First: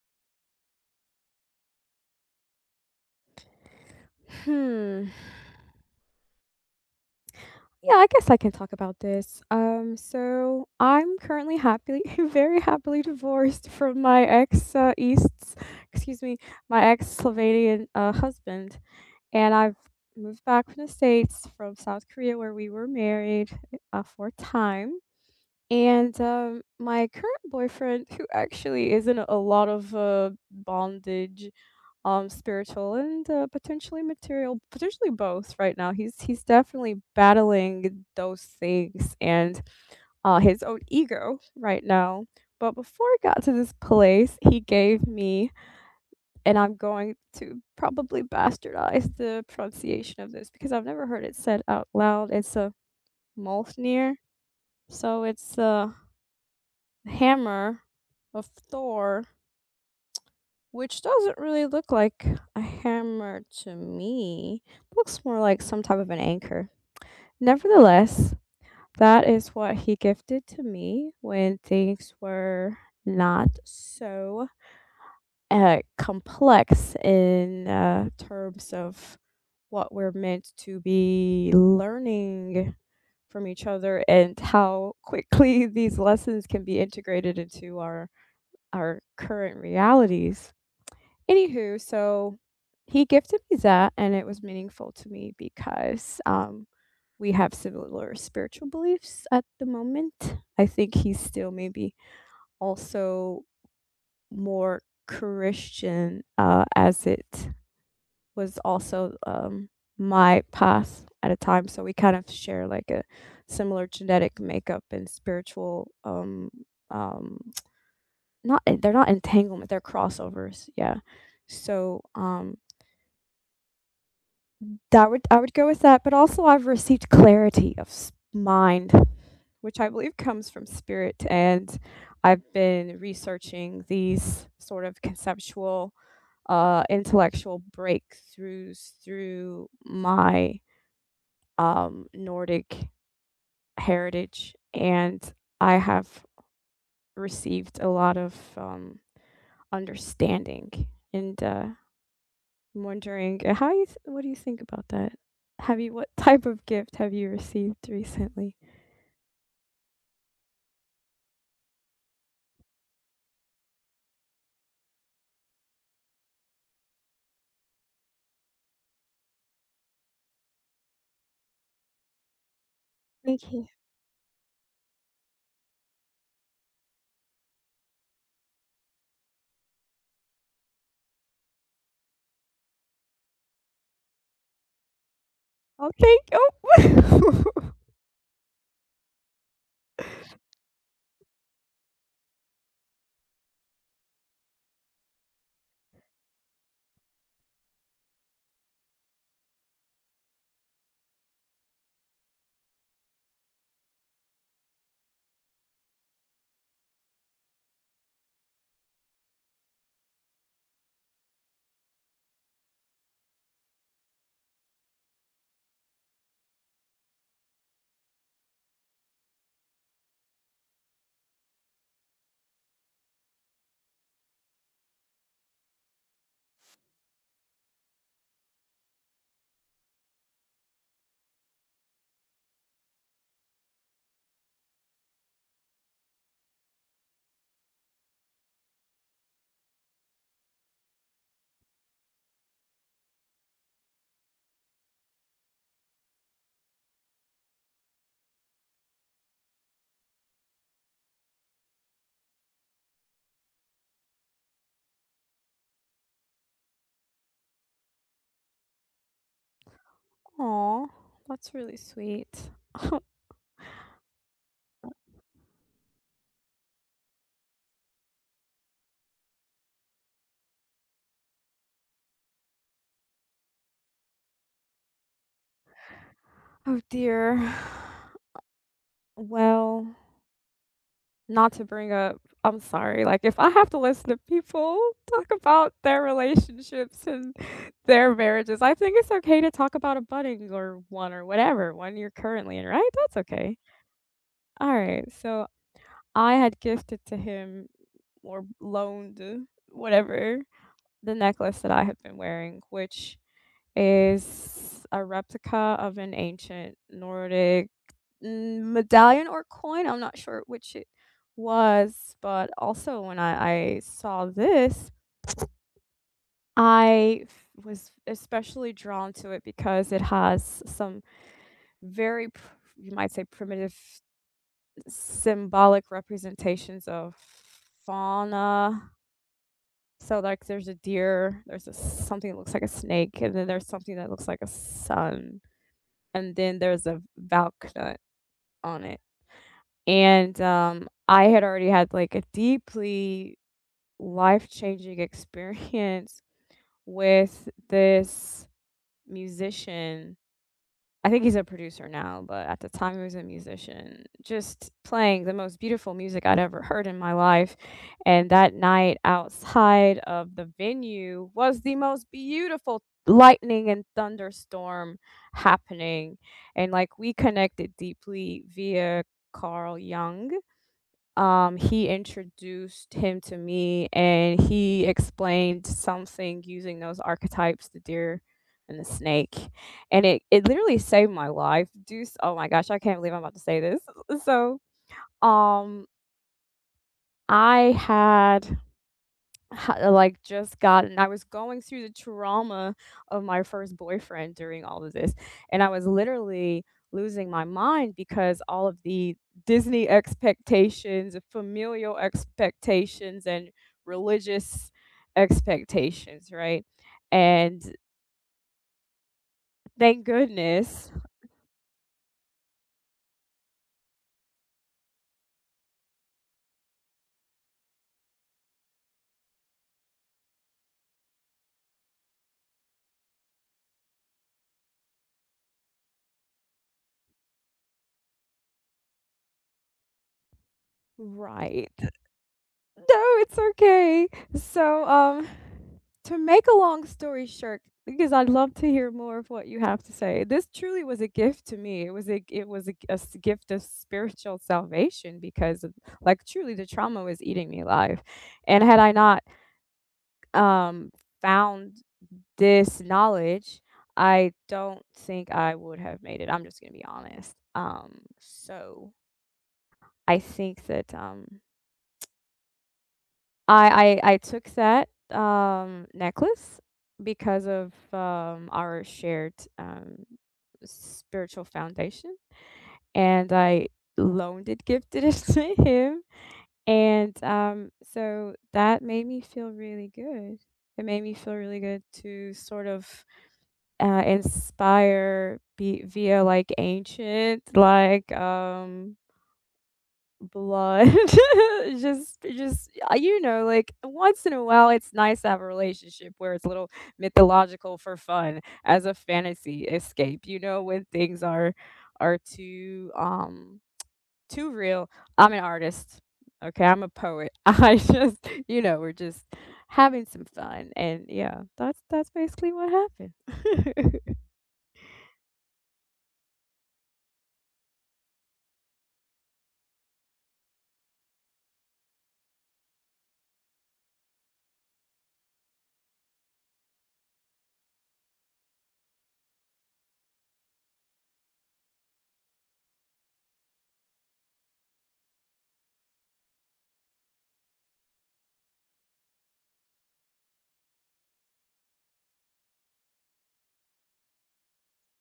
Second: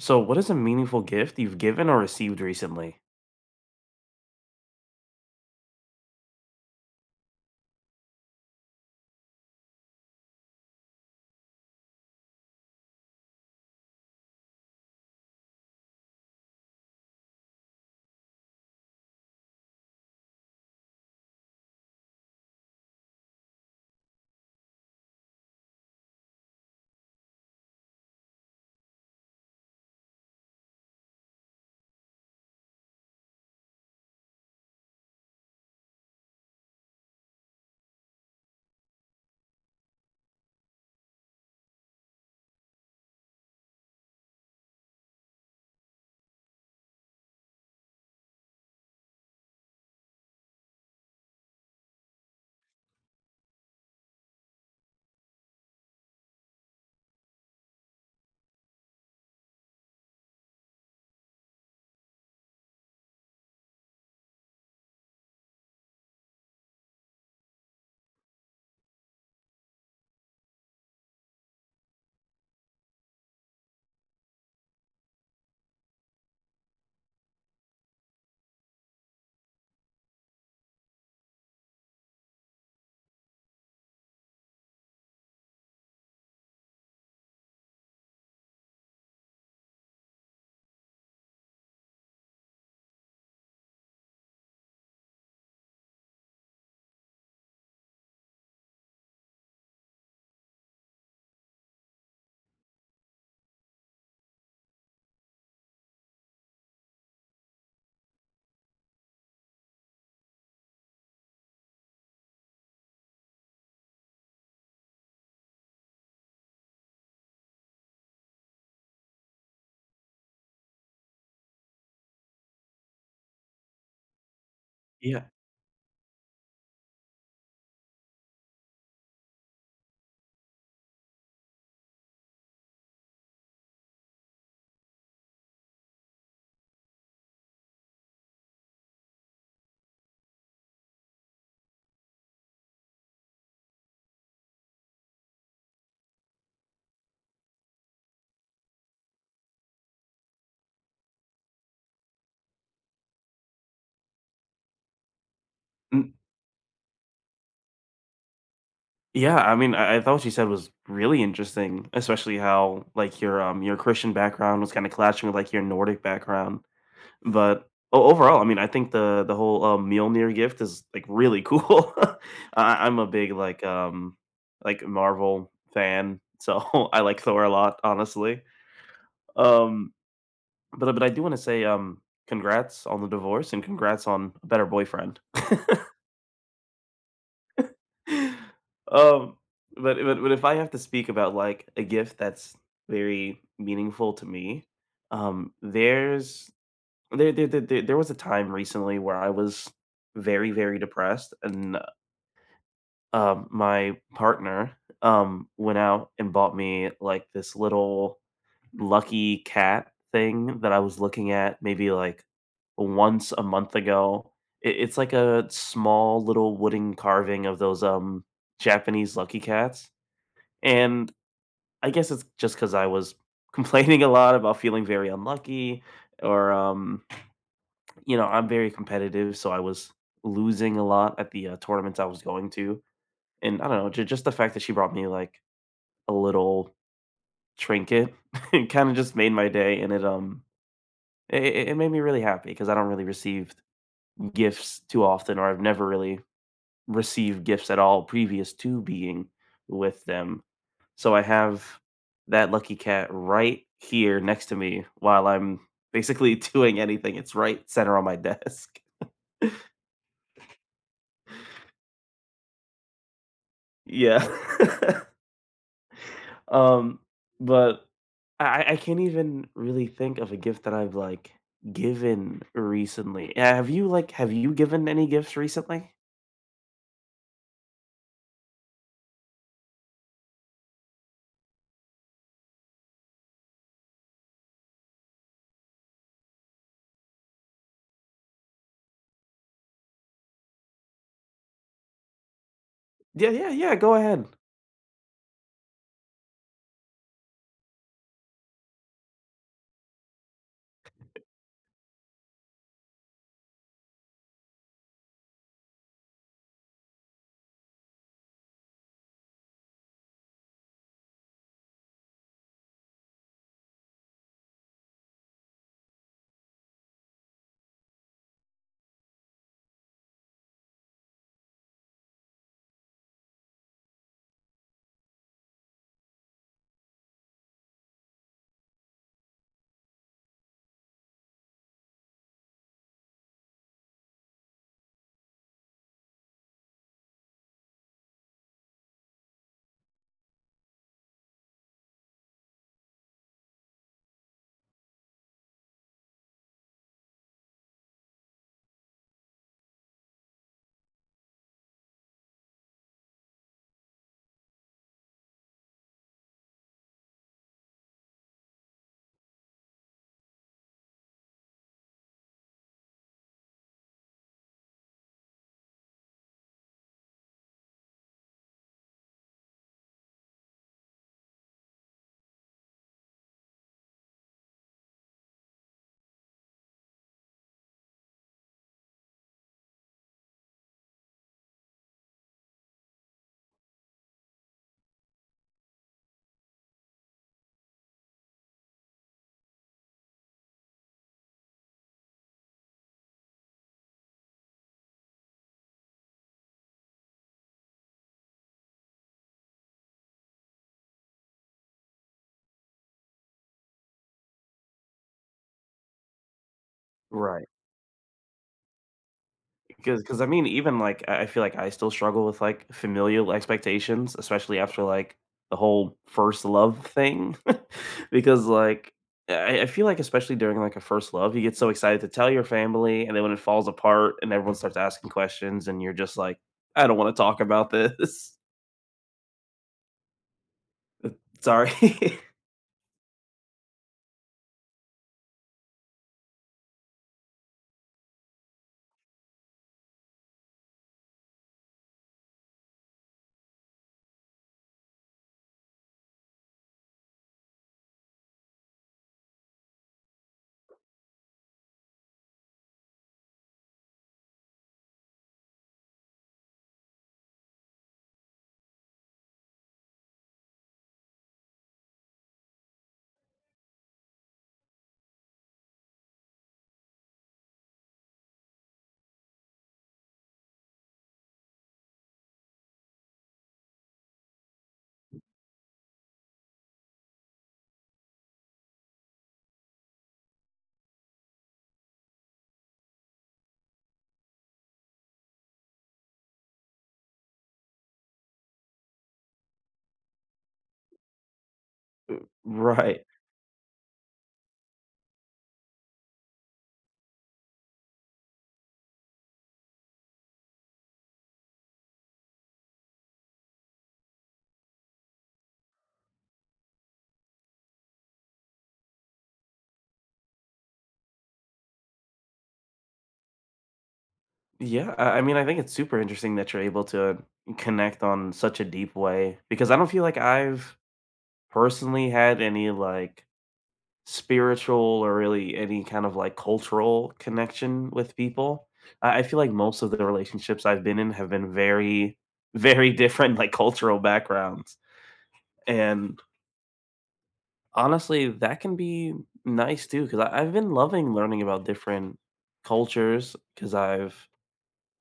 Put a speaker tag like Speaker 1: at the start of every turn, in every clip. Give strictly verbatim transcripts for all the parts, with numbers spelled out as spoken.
Speaker 1: So, what is a meaningful gift you've given or received recently?
Speaker 2: Hmm. Yeah, I guess I can talk about this. Um, so I'm currently happily, very happily divorced from my ex uh, East's, excuse me, my ex Slovenian uh, husband, and I've moved back from the States from South Korea where we were married uh, for a time. And, um, my current boyfriend, who actually is in a lot of, uh, bondage, um, spiritual and, uh, potentially material, potentially both right now. He's he's definitely battling those things and, uh, his own ego right now. But before I got to this place, he gave me, and I'm going to probably bastardize the pronunciation of this because I've never heard it said out loud. It's a Moltnir. So it's, uh hammer of Thor, which doesn't really look like a hammer to me. Looks more like some type of an anchor. Nevertheless, that is what he gifted to me when things were not so uh, complex in uh, terms of what we're meant to be learning from each other, and how quickly these lessons can be integrated into our our current realities. Anywho, so he gifted me that, and it was meaningful to me because um, we have similar spiritual beliefs at the moment. I think he's still maybe also more Christian, uh, as it was also um, my path at a time. So we kind of share like a similar genetic makeup and spiritual um, um, not en they're not entanglement, they're crossovers, yeah. So, um, that would
Speaker 1: Yeah.
Speaker 2: I would go with that, but also I've received clarity of s mind, which I believe comes from spirit. And I've been researching these sort of conceptual, uh, intellectual breakthroughs through my, um, Nordic heritage, and I have received a lot of, um, understanding, and, uh I'm wondering, uh, how you th- what do you think about that? Have you What
Speaker 1: N
Speaker 2: type of gift have you received recently?
Speaker 1: yeah, I mean, I I thought what you said was really interesting, especially how, like, your, um, your Christian background was kinda clashing with, like, your Nordic background, but o overall, I mean, I think the the whole, um, Mjolnir gift is, like, really cool. I I'm a big,
Speaker 2: Thank
Speaker 1: like,
Speaker 2: you.
Speaker 1: um, like, Marvel fan, so I like Thor a lot, honestly. Um, but but I do wanna say, um, congrats on the divorce and congrats on a better boyfriend.
Speaker 2: Oh, thank you.
Speaker 1: Um, but but but if I have to speak about like a gift that's very meaningful to me, um, there's there there there, there there was a time recently where I was very very depressed, and uh, um, my partner um went out and bought me like this little lucky cat thing that I was looking at maybe like once a month ago. It, it's like a small little wooden carving of those um Japanese lucky cats, and I guess it's just because I was complaining a lot about feeling very unlucky, or um, you know, I'm very competitive, so I was losing a lot at the uh, tournaments I was going to, and I don't know, ju- just the fact that she brought me like a little trinket, it kind of just made my day, and it um It it it made me really happy because I don't really receive gifts too often, or I've never really received gifts at all previous to being with them. So I have that lucky cat right here next to me while I'm basically doing anything. It's right center on my desk.
Speaker 2: Aw, that's really sweet.
Speaker 1: Yeah. Um, but I I I can't even really think of a gift that I've, like, given recently. Uh, Have you, like have you given any gifts recently?
Speaker 2: Oh dear. Well, not to bring up I'm sorry, like, if I have to listen to people talk about their relationships and their marriages, I think it's okay to talk about a budding or one, or whatever one you're currently in, right? That's
Speaker 1: Yeah, yeah,
Speaker 2: okay.
Speaker 1: yeah, go ahead.
Speaker 2: Alright, so I had gifted to him, or loaned, whatever, the necklace that I had been wearing, which is a replica of an ancient Nordic n- medallion or coin. I'm not sure which it was, but also when I, I saw this, I f- was especially drawn to it because it has some very, pr- you might say, primitive symbolic representations of fauna. So like there's a deer, there's a, something that looks like a snake, and then there's something that looks like a sun, and then there's a Valknut on it. And, um, I had already had, like, a deeply life-changing experience with this musician. I think he's a producer now, but at the time he was a musician, just playing the most beautiful music I'd ever heard in my life. And that night outside of the venue was the most beautiful lightning and thunderstorm happening. And like we connected deeply via Carl Jung. Um, he introduced him to me, and he explained something using those archetypes, the deer and the snake, and it it literally saved my life. Deuce, oh my gosh, I can't believe I'm about to say this. So, um, I had Ha like, just gotten, I was going through the trauma of my first boyfriend during all of this, and I was literally losing my mind because all of the Disney expectations, familial expectations, and religious expectations, right?
Speaker 1: Right,
Speaker 2: And
Speaker 1: because
Speaker 2: thank
Speaker 1: because I mean, even,
Speaker 2: goodness.
Speaker 1: like, I I feel like I still struggle with, like, familial expectations, especially after, like, the whole first love thing, because, like, I I feel like especially during, like, a first love, you get so excited to tell your family, and then when it falls apart and everyone starts asking questions and you're just like, "I don't wanna talk about this.
Speaker 2: Right.
Speaker 1: Sorry."
Speaker 2: No, it's okay. So, um, to make a long story short, because I'd love to hear more of what you have to say. This truly was a gift to me. It was a it was a, g- a s- gift of spiritual salvation because, of, like, truly the trauma was eating me alive. And had I not um found this knowledge, I don't think I would have made it. I'm just going to be honest. Um so I think that um I I I took that, um, necklace because of, um, our shared, um, spiritual foundation, and I loaned it, gifted it to him, and, um, so that made me feel really good. It made me feel really good to sort of, uh, inspire be via, like, ancient, like, um blood. just just uh,
Speaker 1: Right.
Speaker 2: you know, like once in a while it's nice to have a relationship where it's a little mythological for fun, as a fantasy escape, you know, when things are are too um too real. I'm an artist. Okay, I'm a poet. I just, you know, we're just having some fun, and yeah, that's that's basically what happened.
Speaker 1: Yeah, I I mean, I think it's super interesting that you're able to connect on such a deep way because I don't feel like I've personally had any, like spiritual or really any kind of, like, cultural connection with people. I I feel like most of the relationships I've been in have been very, very different, like, cultural backgrounds, and, honestly, that can be nice too because I've been loving learning about different cultures. Because I 'cause I've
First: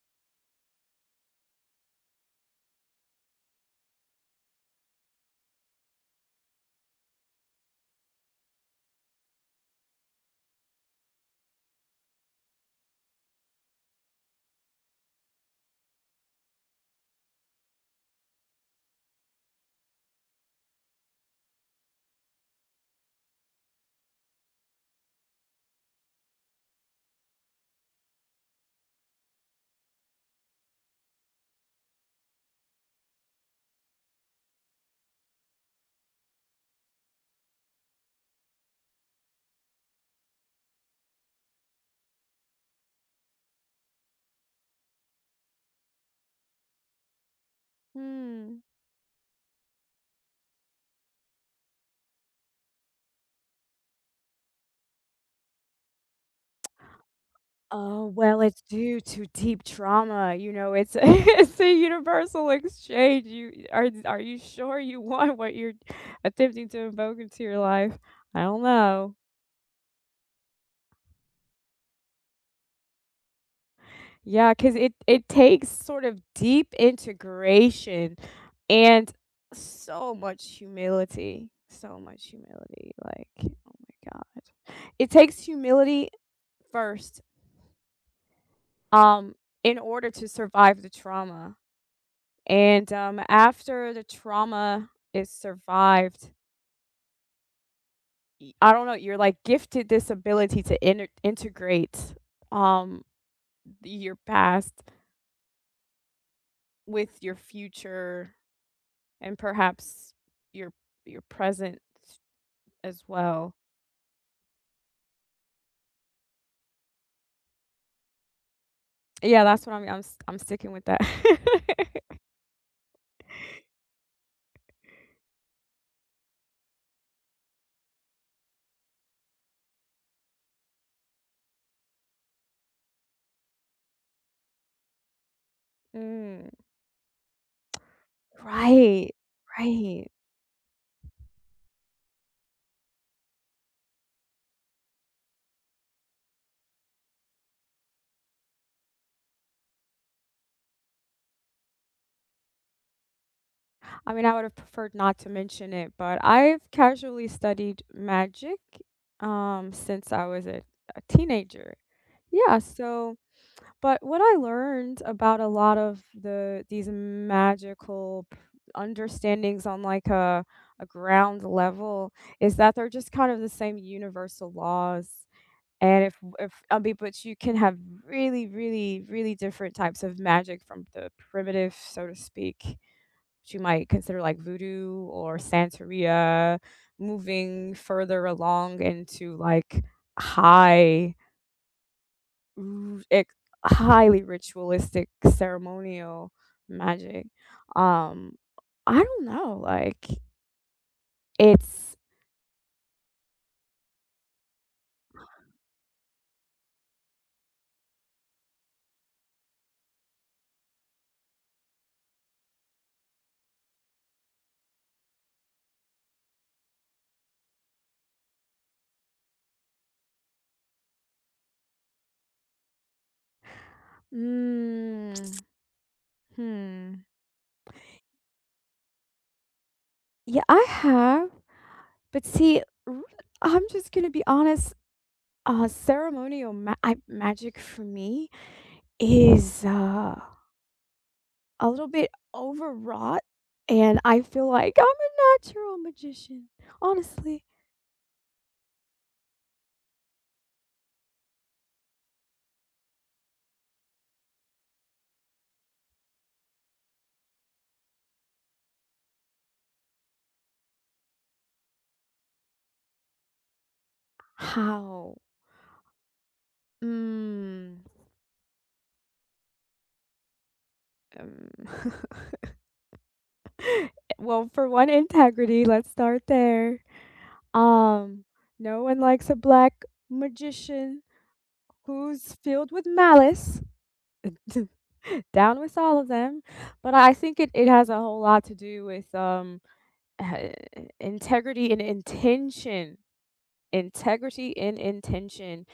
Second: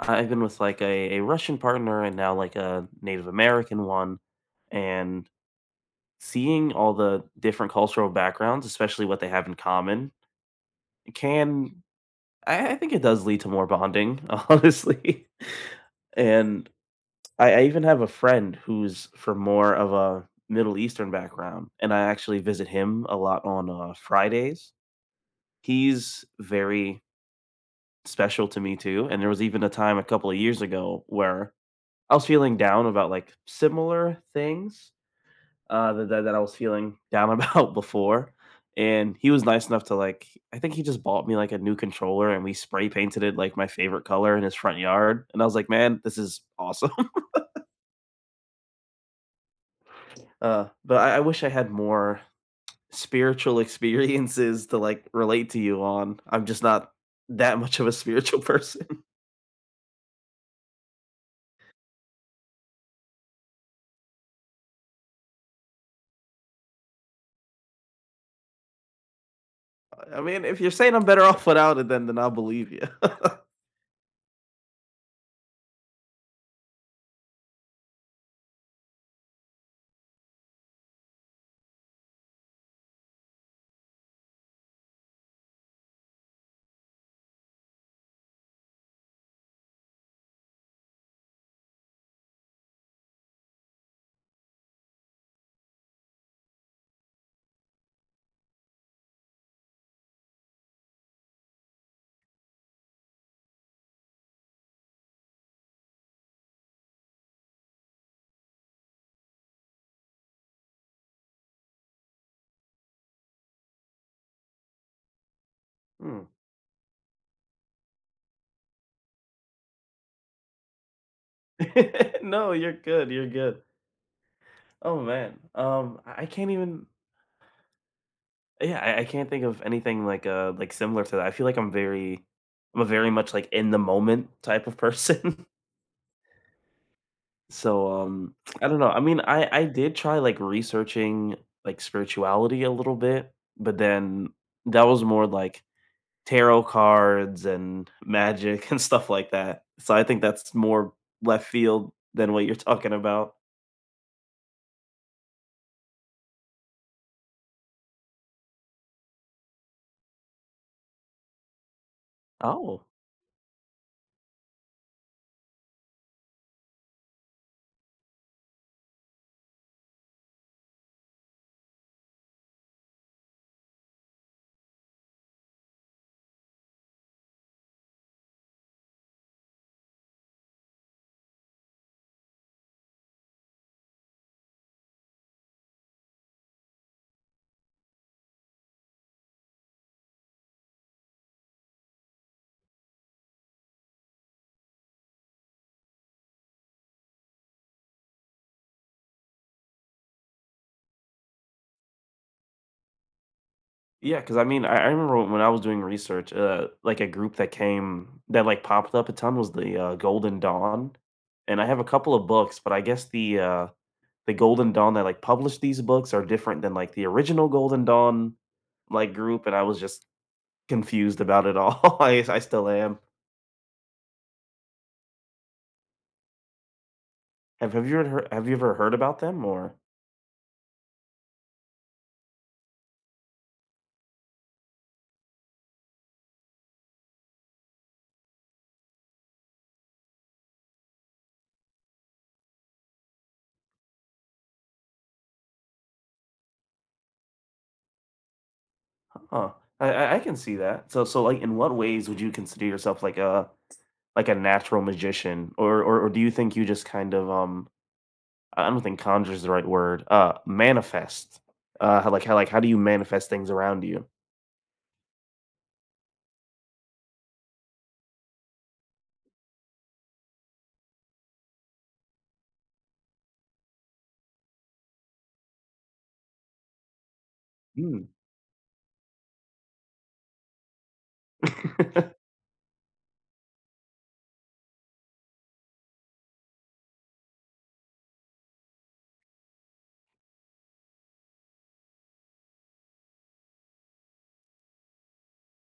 Speaker 1: I've been with, like, a a Russian partner and now, like, a Native American one, and seeing all the different cultural backgrounds, especially what they have in common, can I I think it does lead to more bonding, honestly. And I, I even have a friend who's from more of a Middle Eastern background, and I actually visit him a lot on uh, Fridays. He's very special to me too. And there was even a time a couple of years ago where I was feeling down about like similar things. uh, that, that that I was feeling down about before, and he was nice enough to like. I think he just bought me like a new controller, and we spray painted it like my favorite color in his front yard. And I was like, man, this is awesome.
Speaker 2: Hmm.
Speaker 1: Uh, but I, I wish I had more spiritual experiences to like relate to you on. I'm just not that much of a
Speaker 2: Oh,
Speaker 1: spiritual
Speaker 2: well, it's
Speaker 1: person.
Speaker 2: due to deep trauma, you know, it's a it's a universal exchange. You Are are you sure you want what you're attempting to invoke into your life? I don't know.
Speaker 1: I mean, if you're saying I'm better off without it, then then I'll believe you.
Speaker 2: Yeah, 'cause it it takes sort of deep integration and so much humility, so much humility, like, oh my god. It takes humility first, um, in order to survive the trauma. And, um, after the trauma is survived, y I don't know, you're, like, gifted this ability to inter integrate, um, your past with your future, and perhaps your your present as well.
Speaker 1: Hmm.
Speaker 2: Yeah, that's what I am I'm s I'm sticking with that.
Speaker 1: No, you're good. You're good. Oh man, um, I I can't even. Yeah, I I can't think of anything like, uh, like, similar to that. I feel like I'm very I'm a very much, like, in the moment type of person.
Speaker 2: Mm.
Speaker 1: So, um, I don't know. I
Speaker 2: Right,
Speaker 1: mean, I I did
Speaker 2: right.
Speaker 1: try, like, researching, like, spirituality a little bit, but then that was more like tarot cards and magic and stuff like that. So I think that's more left field than what you're talking about.
Speaker 2: I mean, I would have preferred not to mention it, but I've casually studied magic um, since I was a, a teenager. Yeah,
Speaker 1: Oh.
Speaker 2: so, but what I learned about a lot of the these magical p- understandings on like a a ground level is that they're just kind of the same universal laws. And if if I mean, but you can have really, really, really different types of magic, from the primitive, so to speak, which you might consider like voodoo or santeria, moving further along into like high, r- ex- highly ritualistic ceremonial magic. Um, I don't know. Like it's,
Speaker 1: Yeah, cause I mean, I I remember when I was doing research, uh, like, a group that came that, like, popped up a ton was the, uh, Golden Dawn, and I have a couple of books, but I guess the, uh, the Golden Dawn that, like, published these books are different than, like, the original Golden Dawn, like, group, and I was just confused about it all. I I still am.
Speaker 2: mm, hmm.
Speaker 1: Have have you ever hear have you ever heard about them or
Speaker 2: Yeah, I have, but see, r- I'm just gonna be honest. Uh, ceremonial ma- I, magic for me is uh a little bit overwrought, and I feel like I'm a natural magician, honestly.
Speaker 1: Huh, I I I can see that. So so, like, in what ways would you consider yourself like a like a natural magician, or or or do you think you just kind of, um I don't think conjure is the right word. Uh, manifest. Uh, how, like how like how do you manifest things around you?
Speaker 2: How? Mm, um, well, for one, integrity, let's start there.
Speaker 1: Mm.
Speaker 2: Um, no one likes a black magician who's filled with malice. Down with all of them, but I think it, it has a whole lot to do with um uh, integrity and intention. Integrity and intention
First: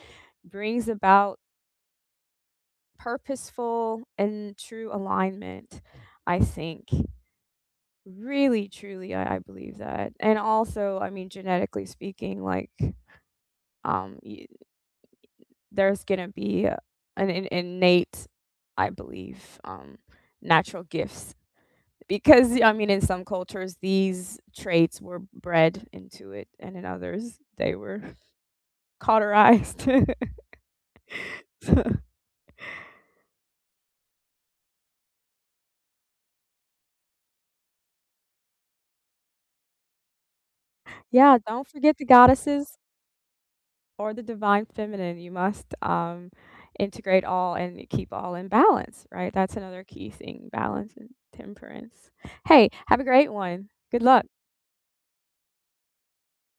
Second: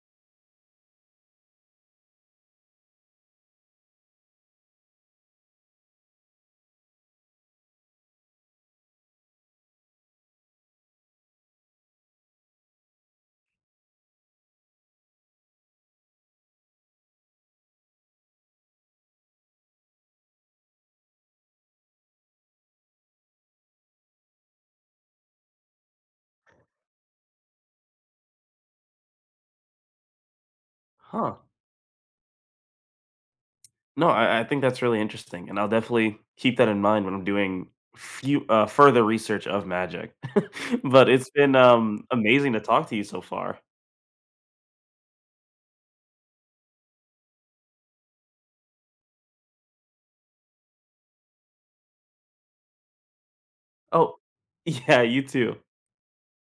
Speaker 2: brings about purposeful and true alignment, I think. Really, truly, I, I believe that. And also, I mean, genetically speaking, like, um, y- there's gonna be a- an, in innate, I believe, um, natural gifts. Because, I mean, in some cultures, these traits were bred into it, and in others, they were cauterized.
Speaker 1: Huh.
Speaker 2: So,
Speaker 1: No, I, I think that's really interesting, and I'll definitely keep that in mind when I'm doing few uh, further research of magic. but it's
Speaker 2: yeah,
Speaker 1: been
Speaker 2: don't forget
Speaker 1: um
Speaker 2: the
Speaker 1: amazing to
Speaker 2: goddesses,
Speaker 1: talk to you so far.
Speaker 2: or the divine feminine. You must um, integrate all and keep all in balance, right? That's another key thing, balance and temperance. Hey, have a great one. Good
Speaker 1: Oh,
Speaker 2: luck.
Speaker 1: yeah, you too.